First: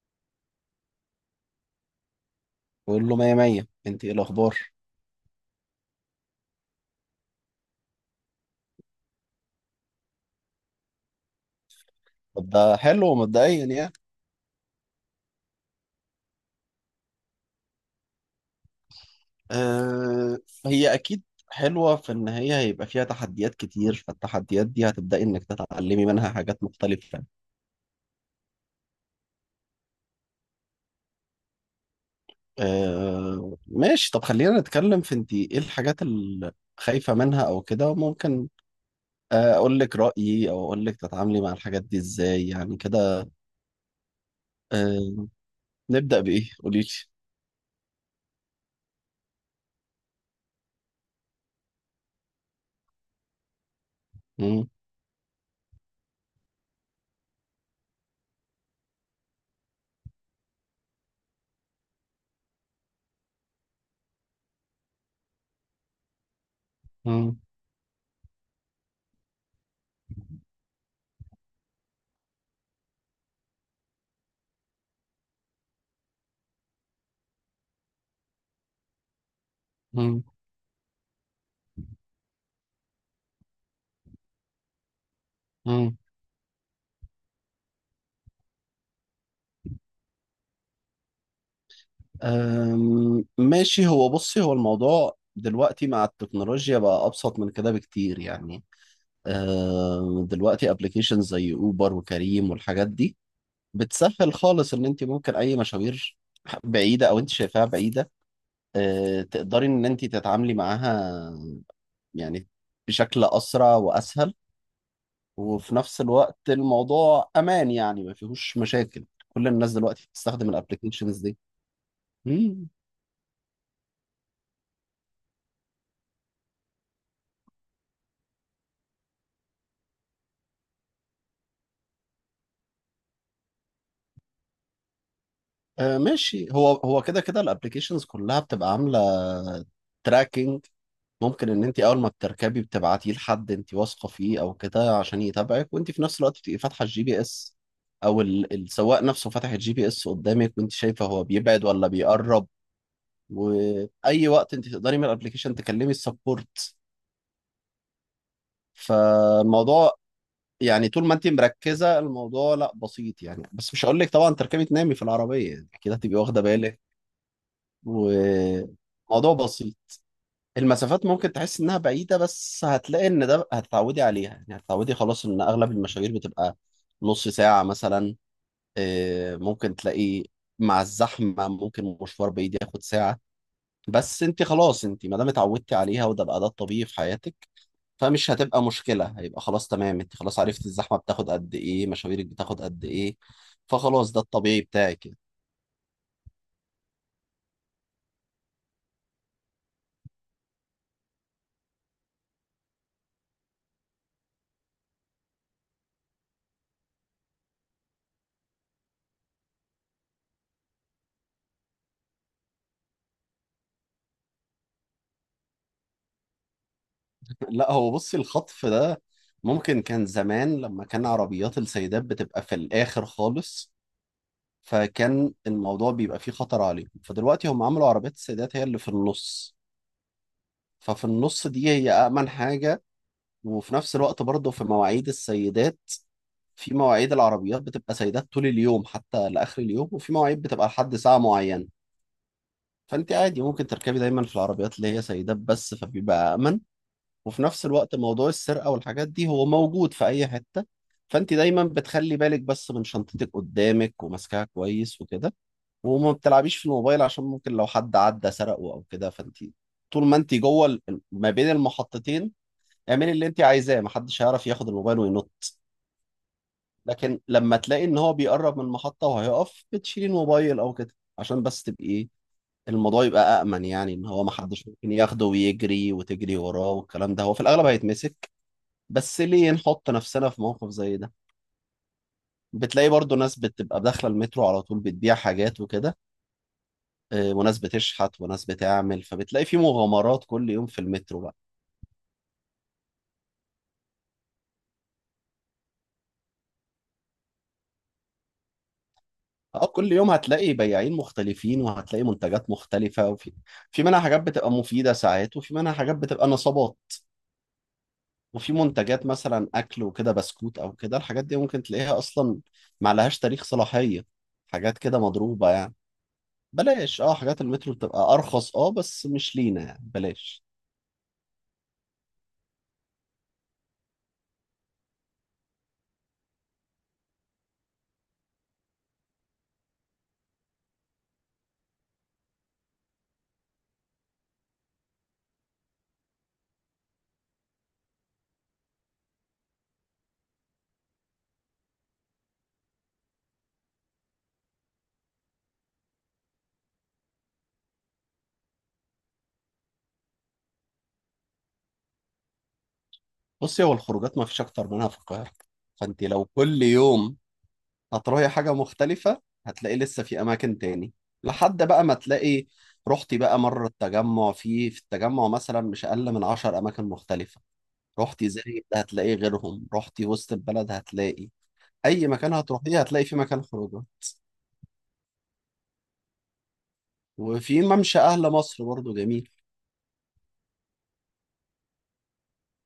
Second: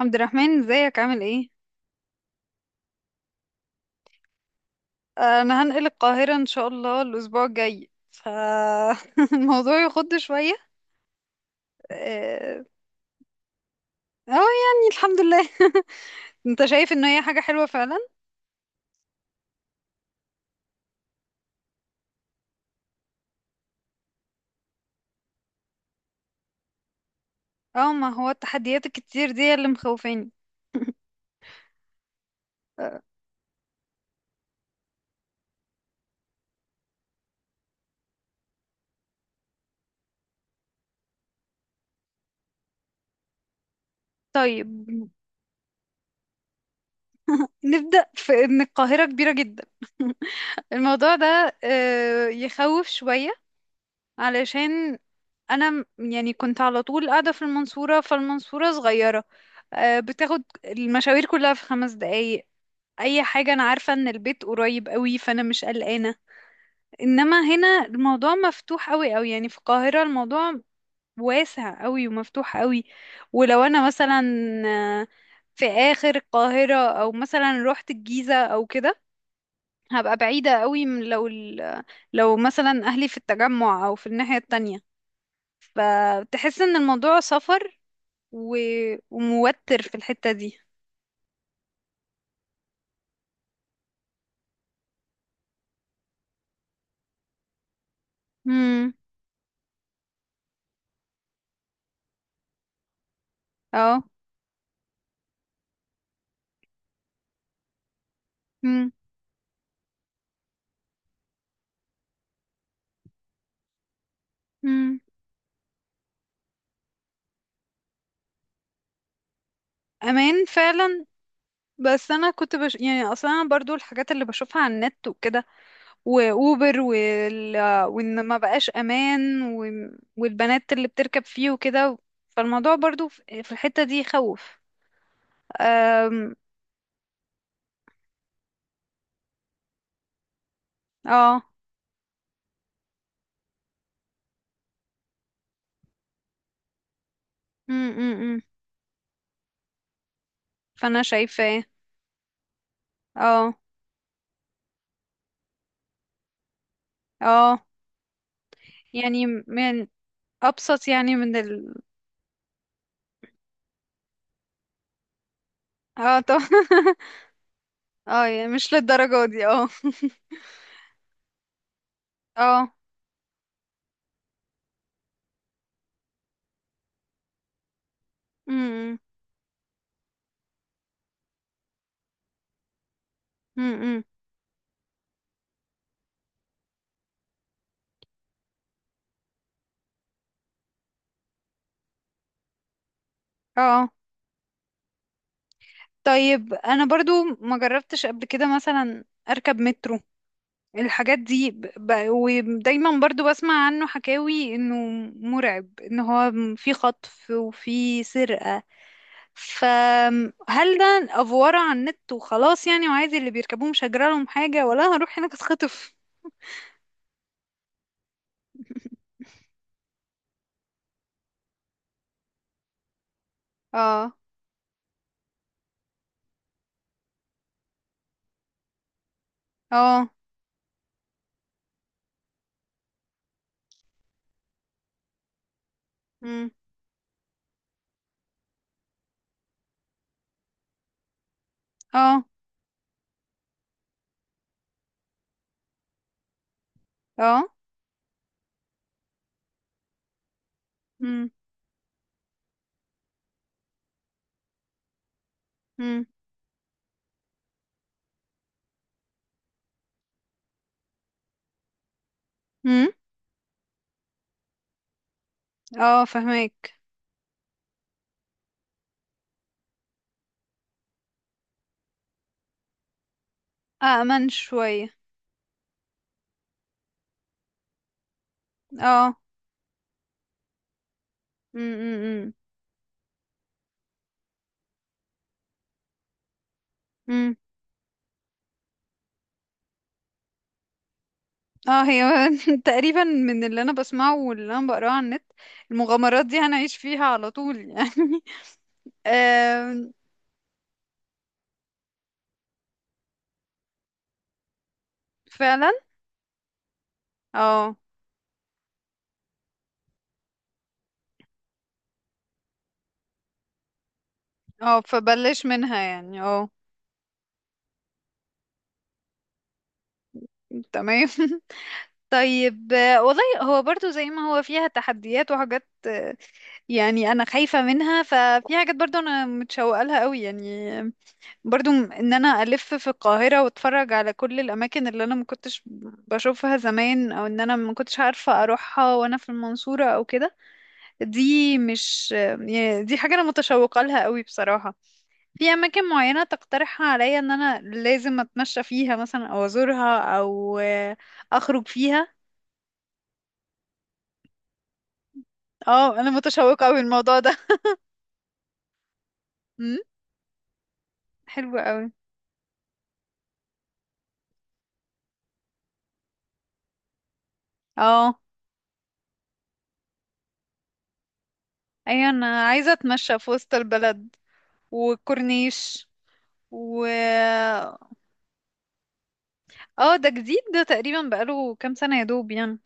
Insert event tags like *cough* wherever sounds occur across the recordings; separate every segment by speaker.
Speaker 1: عبد الرحمن، ازيك عامل ايه؟
Speaker 2: بقول له مية مية، انت ايه الاخبار؟
Speaker 1: انا هنقل القاهرة ان شاء الله الاسبوع الجاي، فالموضوع *laughs* يخض شوية.
Speaker 2: طب
Speaker 1: اه.
Speaker 2: ده حلو مبدئيا يعني.
Speaker 1: آه، يعني الحمد لله. *laughs* انت شايف ان هي حاجة حلوة فعلا؟
Speaker 2: آه، هي اكيد حلوة في ان هي هيبقى فيها تحديات كتير، فالتحديات دي هتبدأي انك تتعلمي منها حاجات مختلفة.
Speaker 1: اه، ما هو التحديات الكتير دي اللي مخوفاني. آه،
Speaker 2: آه، ماشي. طب خلينا نتكلم في انت ايه الحاجات اللي خايفة منها او كده، ممكن اقول لك رأيي او اقول لك تتعاملي مع الحاجات دي ازاي يعني كده.
Speaker 1: طيب.
Speaker 2: آه، نبدأ بايه؟ قولي
Speaker 1: نبدأ في ان القاهرة كبيرة جدا. *laughs* الموضوع ده يخوف شوية، علشان انا يعني كنت على طول قاعدة في المنصورة، فالمنصورة صغيرة. بتاخد المشاوير كلها في 5 دقايق، اي حاجة. انا عارفة ان البيت قريب قوي، فانا مش قلقانة. انما هنا الموضوع مفتوح قوي قوي، يعني في القاهرة الموضوع واسع قوي ومفتوح قوي. ولو انا مثلا آه، في اخر القاهرة، او مثلا روحت الجيزة او كده، هبقى بعيدة قوي، من لو مثلا اهلي في التجمع او في الناحية التانية.
Speaker 2: لي.
Speaker 1: فتحس ان الموضوع سفر و... وموتر في الحتة دي.
Speaker 2: ماشي. هو بصي، هو الموضوع دلوقتي مع التكنولوجيا بقى أبسط من كده بكتير يعني.
Speaker 1: امم.
Speaker 2: دلوقتي ابلكيشن زي أوبر وكريم والحاجات دي
Speaker 1: اه.
Speaker 2: بتسهل خالص إن أنت ممكن أي مشاوير بعيدة أو أنت شايفاها بعيدة،
Speaker 1: امم،
Speaker 2: تقدري إن أنت تتعاملي معاها يعني بشكل أسرع وأسهل.
Speaker 1: امم.
Speaker 2: وفي نفس الوقت الموضوع أمان يعني، ما فيهوش مشاكل. كل الناس دلوقتي
Speaker 1: امان
Speaker 2: بتستخدم
Speaker 1: فعلا،
Speaker 2: الابلكيشنز
Speaker 1: بس انا
Speaker 2: دي.
Speaker 1: كنت يعني اصلا انا برضو الحاجات اللي بشوفها على النت وكده، واوبر وان ما بقاش امان، والبنات اللي بتركب فيه وكده، فالموضوع برضو في الحتة دي يخوف.
Speaker 2: آه،
Speaker 1: أم...
Speaker 2: ماشي. هو هو كده كده الابلكيشنز كلها بتبقى عامله تراكنج.
Speaker 1: اه.
Speaker 2: ممكن ان انت اول ما بتركبي بتبعتيه لحد انت واثقه فيه او كده عشان يتابعك، وانت في نفس الوقت بتبقي فاتحه الجي بي اس،
Speaker 1: امم،
Speaker 2: او
Speaker 1: امم.
Speaker 2: السواق نفسه فاتح الجي بي اس قدامك وانت
Speaker 1: فانا
Speaker 2: شايفه هو
Speaker 1: شايفة إيه.
Speaker 2: بيبعد ولا بيقرب.
Speaker 1: اه،
Speaker 2: واي وقت انت تقدري من الابلكيشن تكلمي السبورت.
Speaker 1: اه. يعني من
Speaker 2: فالموضوع
Speaker 1: ابسط،
Speaker 2: يعني طول ما
Speaker 1: يعني
Speaker 2: انت
Speaker 1: من،
Speaker 2: مركزه الموضوع لا بسيط يعني، بس مش هقول لك طبعا تركبي تنامي في العربيه يعني كده، هتبقي
Speaker 1: اه طب.
Speaker 2: واخده بالك.
Speaker 1: *laughs* اه، يعني مش للدرجة
Speaker 2: وموضوع
Speaker 1: دي، اه.
Speaker 2: بسيط. المسافات ممكن تحس انها بعيده بس
Speaker 1: اه.
Speaker 2: هتلاقي ان ده هتتعودي عليها يعني، هتتعودي خلاص ان اغلب المشاوير بتبقى نص ساعه مثلا.
Speaker 1: امم،
Speaker 2: ممكن تلاقي مع الزحمه ممكن مشوار بعيد ياخد ساعه.
Speaker 1: امم، امم.
Speaker 2: بس انت خلاص، انت ما دام اتعودتي عليها وده بقى ده الطبيعي في حياتك فمش هتبقى مشكله. هيبقى خلاص تمام، انت خلاص عرفتي الزحمه بتاخد قد ايه، مشاويرك بتاخد قد ايه،
Speaker 1: اه،
Speaker 2: فخلاص ده الطبيعي بتاعك.
Speaker 1: طيب. انا برضو ما جربتش قبل كده مثلا اركب مترو، الحاجات دي ودايما برضو بسمع عنه حكاوي انه مرعب، ان هو في خطف وفي سرقة. فهل ده افورة على النت وخلاص، يعني وعادي اللي بيركبوه مش هجرى لهم حاجة، ولا هروح هناك اتخطف؟
Speaker 2: لا، هو بصي الخطف ده ممكن كان زمان لما كان عربيات السيدات بتبقى في الآخر خالص،
Speaker 1: اه.
Speaker 2: فكان الموضوع بيبقى فيه خطر عليهم. فدلوقتي هم عملوا عربيات السيدات هي اللي في النص،
Speaker 1: اه.
Speaker 2: ففي النص دي هي أأمن حاجة. وفي نفس الوقت برضه في مواعيد السيدات،
Speaker 1: امم.
Speaker 2: في مواعيد العربيات بتبقى سيدات طول اليوم حتى لآخر اليوم، وفي مواعيد بتبقى لحد ساعة معينة.
Speaker 1: اه.
Speaker 2: فأنت عادي ممكن تركبي دايما في العربيات اللي هي سيدات بس فبيبقى أمن. وفي
Speaker 1: اه.
Speaker 2: نفس الوقت موضوع السرقة والحاجات دي هو موجود في أي حتة.
Speaker 1: امم،
Speaker 2: فأنت دايما بتخلي بالك بس من شنطتك قدامك وماسكاها كويس وكده.
Speaker 1: امم،
Speaker 2: وما بتلعبيش في الموبايل عشان ممكن لو حد عدى سرقه أو كده، فأنت طول ما أنت جوه ما بين المحطتين
Speaker 1: امم.
Speaker 2: اعملي اللي أنت عايزاه، محدش هيعرف ياخد الموبايل وينط.
Speaker 1: اه، فهماك.
Speaker 2: لكن لما تلاقي إن هو بيقرب من المحطة وهيقف بتشيلي الموبايل أو كده عشان بس تبقي إيه، الموضوع يبقى أأمن يعني، إن هو
Speaker 1: أأمن
Speaker 2: محدش
Speaker 1: شوية.
Speaker 2: ممكن ياخده ويجري وتجري وراه، والكلام ده هو في الأغلب هيتمسك.
Speaker 1: اه.
Speaker 2: بس ليه نحط نفسنا في موقف زي ده؟
Speaker 1: م- م-
Speaker 2: بتلاقي برضو ناس بتبقى داخلة المترو على طول بتبيع حاجات وكده،
Speaker 1: م- م.
Speaker 2: وناس بتشحت وناس بتعمل، فبتلاقي في مغامرات كل يوم في المترو بقى.
Speaker 1: اه، هي *laughs* تقريبا من اللي انا بسمعه واللي انا بقراه على النت، المغامرات دي هنعيش فيها على طول يعني. *laughs*
Speaker 2: اه، كل
Speaker 1: آم.
Speaker 2: يوم هتلاقي بياعين مختلفين وهتلاقي منتجات مختلفة، وفي في منها حاجات بتبقى مفيدة ساعات وفي
Speaker 1: فعلا.
Speaker 2: منها حاجات بتبقى نصابات.
Speaker 1: اه،
Speaker 2: وفي منتجات مثلا أكل وكده بسكوت أو كده، الحاجات دي ممكن تلاقيها أصلا ما لهاش تاريخ صلاحية، حاجات
Speaker 1: اه.
Speaker 2: كده
Speaker 1: فبلش
Speaker 2: مضروبة يعني.
Speaker 1: منها يعني، اه.
Speaker 2: بلاش، اه، حاجات المترو بتبقى أرخص، اه، بس مش لينا يعني، بلاش.
Speaker 1: تمام. *laughs* طيب. والله هو برضو زي ما هو فيها تحديات وحاجات، يعني انا خايفة منها، ففي حاجات برضو انا متشوقة لها قوي يعني. برضو ان انا الف في القاهرة، واتفرج على كل الاماكن اللي انا ما كنتش بشوفها زمان، او ان انا ما كنتش عارفة اروحها وانا في المنصورة او كده. دي مش يعني دي حاجة انا متشوقة لها قوي بصراحة. في اماكن معينة تقترحها عليا، ان انا لازم اتمشى فيها مثلا، او ازورها، او اخرج فيها؟
Speaker 2: بصي هو الخروجات ما فيش اكتر منها في القاهره.
Speaker 1: اه،
Speaker 2: فانت
Speaker 1: انا
Speaker 2: لو كل
Speaker 1: متشوقة اوي
Speaker 2: يوم
Speaker 1: الموضوع ده.
Speaker 2: هتروحي حاجه مختلفه هتلاقي
Speaker 1: امم.
Speaker 2: لسه في اماكن تاني،
Speaker 1: حلو
Speaker 2: لحد بقى
Speaker 1: اوي.
Speaker 2: ما تلاقي رحتي بقى مره التجمع. في التجمع مثلا مش اقل من 10 اماكن مختلفه.
Speaker 1: اه.
Speaker 2: رحتي زايد هتلاقي غيرهم، رحتي وسط البلد هتلاقي، اي
Speaker 1: ايوه،
Speaker 2: مكان
Speaker 1: انا عايزة
Speaker 2: هتروحيه هتلاقي في
Speaker 1: اتمشى في
Speaker 2: مكان
Speaker 1: وسط
Speaker 2: خروجه.
Speaker 1: البلد، وكورنيش، و
Speaker 2: وفي ممشى اهل مصر برضو جميل.
Speaker 1: اه، ده جديد ده، تقريبا بقاله كام سنة يا دوب يعني.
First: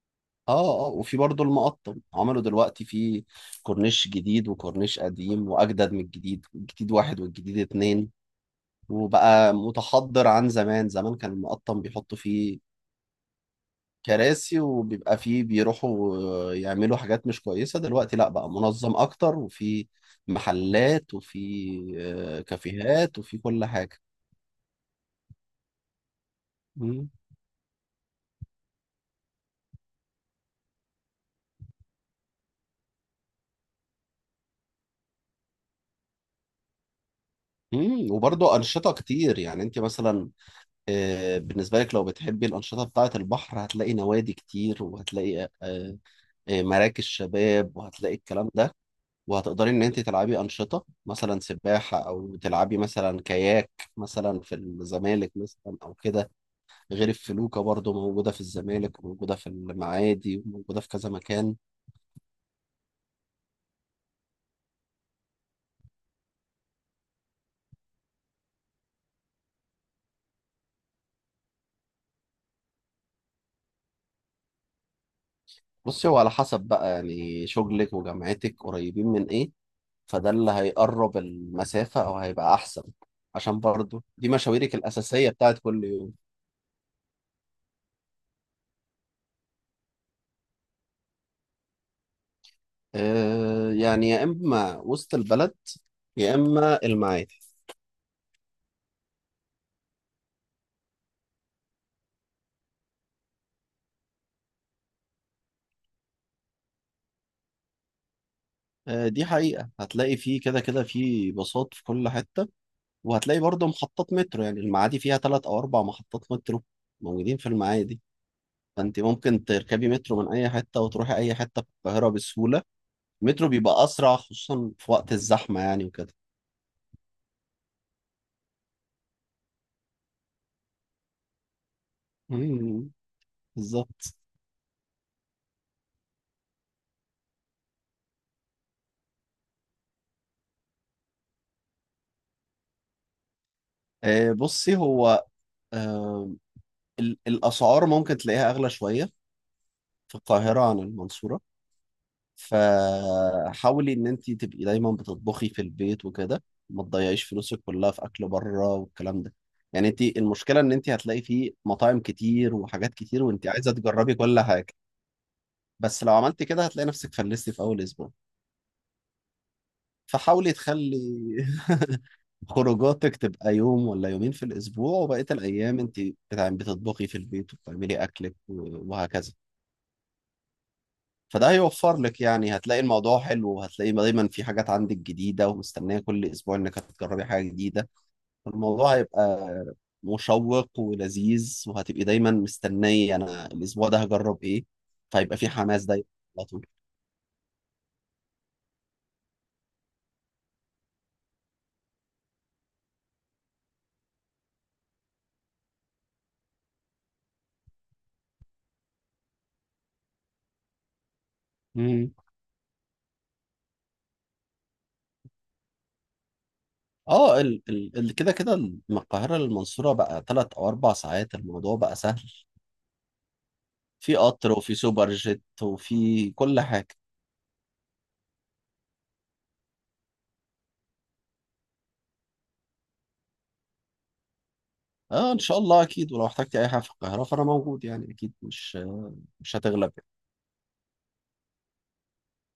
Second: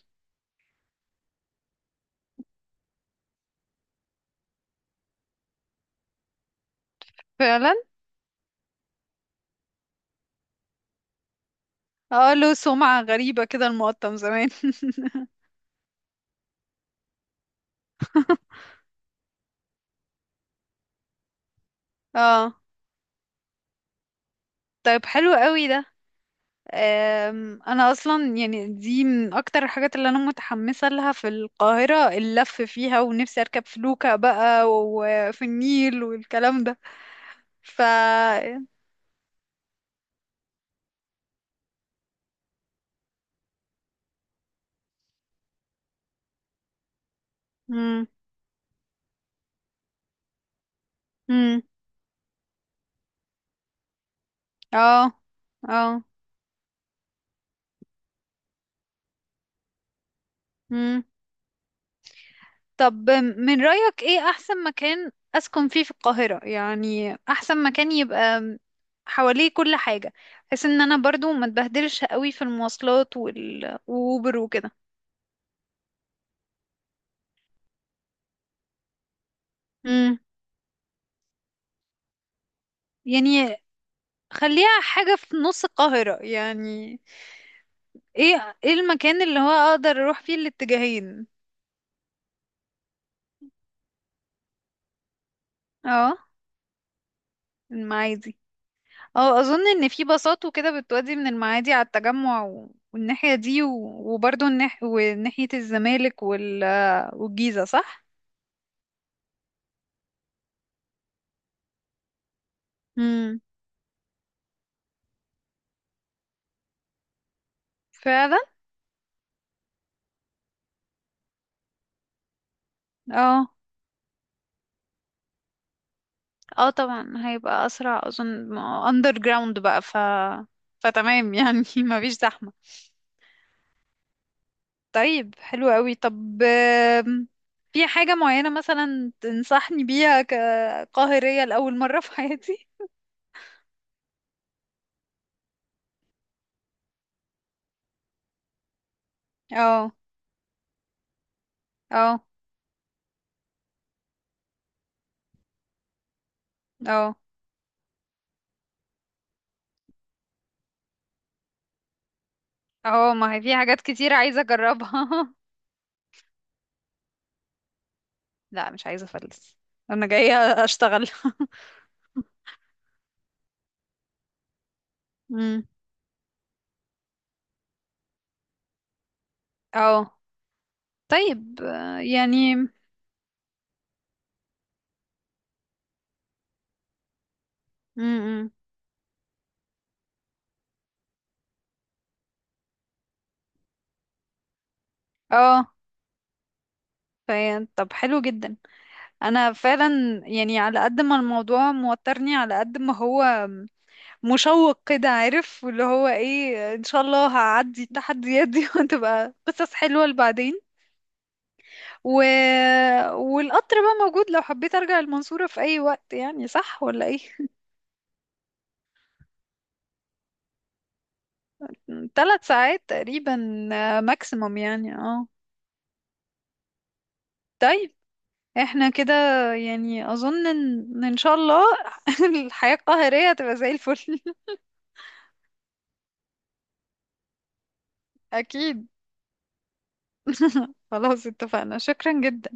Speaker 2: اه، اه، وفي برضو المقطم عملوا دلوقتي في كورنيش جديد وكورنيش قديم، واجدد من الجديد، الجديد واحد والجديد
Speaker 1: فعلا.
Speaker 2: اتنين. وبقى متحضر. عن زمان زمان كان المقطم بيحطوا
Speaker 1: اه، له
Speaker 2: فيه
Speaker 1: سمعة غريبة كده المقطم زمان.
Speaker 2: كراسي
Speaker 1: *laughs*
Speaker 2: وبيبقى فيه بيروحوا يعملوا حاجات مش كويسة. دلوقتي لا، بقى منظم أكتر، وفي محلات وفي
Speaker 1: اه.
Speaker 2: كافيهات وفي كل حاجة.
Speaker 1: طيب، حلو قوي ده.
Speaker 2: مم.
Speaker 1: انا اصلا يعني دي من اكتر الحاجات اللي انا متحمسه لها في القاهره، اللف فيها، ونفسي اركب فلوكه بقى وفي النيل والكلام ده. ف
Speaker 2: مم، وبرضه أنشطة كتير يعني أنت مثلا، بالنسبة لك لو بتحبي الأنشطة بتاعة البحر هتلاقي نوادي كتير، وهتلاقي مراكز شباب
Speaker 1: مم.
Speaker 2: وهتلاقي الكلام ده. وهتقدري ان انت تلعبي انشطه مثلا
Speaker 1: امم.
Speaker 2: سباحه او تلعبي مثلا كاياك، مثلا في
Speaker 1: اه،
Speaker 2: الزمالك مثلا او
Speaker 1: اه.
Speaker 2: كده. غير الفلوكه برضو موجوده في الزمالك وموجوده في المعادي وموجوده في
Speaker 1: امم.
Speaker 2: كذا مكان.
Speaker 1: طب، من رأيك ايه احسن مكان اسكن فيه في القاهرة؟ يعني احسن مكان يبقى حواليه كل حاجة، بحيث ان انا برضو ما اتبهدلش قوي في المواصلات واوبر وكده.
Speaker 2: بصي هو على حسب بقى يعني، شغلك وجامعتك قريبين من ايه،
Speaker 1: امم.
Speaker 2: فده اللي هيقرب المسافه او هيبقى احسن،
Speaker 1: يعني
Speaker 2: عشان برضو دي مشاويرك
Speaker 1: خليها حاجة
Speaker 2: الاساسيه
Speaker 1: في
Speaker 2: بتاعت
Speaker 1: نص
Speaker 2: كل يوم.
Speaker 1: القاهرة، يعني ايه المكان اللي هو اقدر اروح فيه الاتجاهين؟
Speaker 2: آه يعني، يا اما وسط البلد
Speaker 1: اه،
Speaker 2: يا اما المعادي.
Speaker 1: المعادي. اه، اظن ان في باصات وكده بتودي من المعادي على التجمع والناحية دي، وبرضه وناحية الزمالك والجيزة، صح؟
Speaker 2: آه، دي حقيقة هتلاقي فيه كده كده فيه باصات في كل حتة، وهتلاقي
Speaker 1: امم.
Speaker 2: برضه محطات مترو. يعني المعادي فيها تلات أو أربع محطات مترو موجودين في المعادي.
Speaker 1: فعلا.
Speaker 2: فأنت ممكن تركبي مترو من أي حتة وتروحي أي حتة في القاهرة بسهولة. المترو
Speaker 1: اه،
Speaker 2: بيبقى أسرع خصوصا في وقت الزحمة يعني وكده.
Speaker 1: اه، طبعا هيبقى اسرع، اظن اندر جراوند بقى. فتمام يعني، *laughs* ما فيش زحمة.
Speaker 2: مم، بالظبط.
Speaker 1: طيب، حلو قوي. طب، في حاجة معينة مثلا تنصحني بيها كقاهرية لأول مرة في حياتي؟
Speaker 2: آه، بصي هو آه، الأسعار ممكن تلاقيها أغلى شوية
Speaker 1: اه.
Speaker 2: في القاهرة عن المنصورة،
Speaker 1: اه.
Speaker 2: فحاولي ان انت تبقي دايما بتطبخي في البيت وكده، ما
Speaker 1: اه.
Speaker 2: تضيعيش فلوسك كلها في اكل بره والكلام ده. يعني انت المشكله ان انت هتلاقي فيه مطاعم كتير وحاجات
Speaker 1: اه.
Speaker 2: كتير،
Speaker 1: ما هي
Speaker 2: وانت
Speaker 1: في
Speaker 2: عايزه
Speaker 1: حاجات كتير
Speaker 2: تجربي
Speaker 1: عايزة
Speaker 2: كل حاجه،
Speaker 1: اجربها. *laughs*
Speaker 2: بس لو عملتي كده هتلاقي نفسك فلستي في اول اسبوع.
Speaker 1: لا، مش عايزة افلس. انا جاية
Speaker 2: فحاولي تخلي
Speaker 1: اشتغل. *laughs*
Speaker 2: *laughs* خروجاتك تبقى يوم ولا يومين في الاسبوع وبقيه
Speaker 1: امم.
Speaker 2: الايام انت بتعملي بتطبخي في البيت وبتعملي اكلك وهكذا.
Speaker 1: اه.
Speaker 2: فده
Speaker 1: طيب.
Speaker 2: هيوفر لك
Speaker 1: يعني.
Speaker 2: يعني، هتلاقي الموضوع حلو، وهتلاقي دايما في حاجات عندك جديدة ومستنية كل أسبوع إنك هتجربي حاجة جديدة.
Speaker 1: امم.
Speaker 2: الموضوع هيبقى مشوق ولذيذ، وهتبقي دايما مستنية أنا الأسبوع ده هجرب إيه، فهيبقى في
Speaker 1: اه.
Speaker 2: حماس دايما على طول.
Speaker 1: طب، حلو جدا. انا فعلا يعني على قد ما الموضوع موترني، على قد ما هو مشوق كده، عارف؟ واللي هو ايه، ان شاء الله هعدي التحديات دي، *laughs* وتبقى قصص حلوة لبعدين.
Speaker 2: مم.
Speaker 1: و... والقطر بقى موجود لو حبيت ارجع المنصورة في اي وقت، يعني صح ولا ايه؟
Speaker 2: اه، كده كده من القاهرة للمنصورة بقى 3 أو 4 ساعات. الموضوع بقى
Speaker 1: *laughs*
Speaker 2: سهل،
Speaker 1: 3 ساعات تقريبا،
Speaker 2: في قطر
Speaker 1: ماكسيموم
Speaker 2: وفي
Speaker 1: يعني.
Speaker 2: سوبر
Speaker 1: اه.
Speaker 2: جيت وفي كل حاجة.
Speaker 1: طيب، احنا كده يعني اظن ان ان شاء الله *laughs* الحياة القاهرية هتبقى زي الفل.
Speaker 2: اه، إن شاء الله أكيد. ولو احتجتي أي حاجة في القاهرة فأنا موجود يعني، أكيد
Speaker 1: *laughs*
Speaker 2: مش
Speaker 1: اكيد.
Speaker 2: مش هتغلب يعني.
Speaker 1: *laughs* خلاص، اتفقنا، شكرا جدا.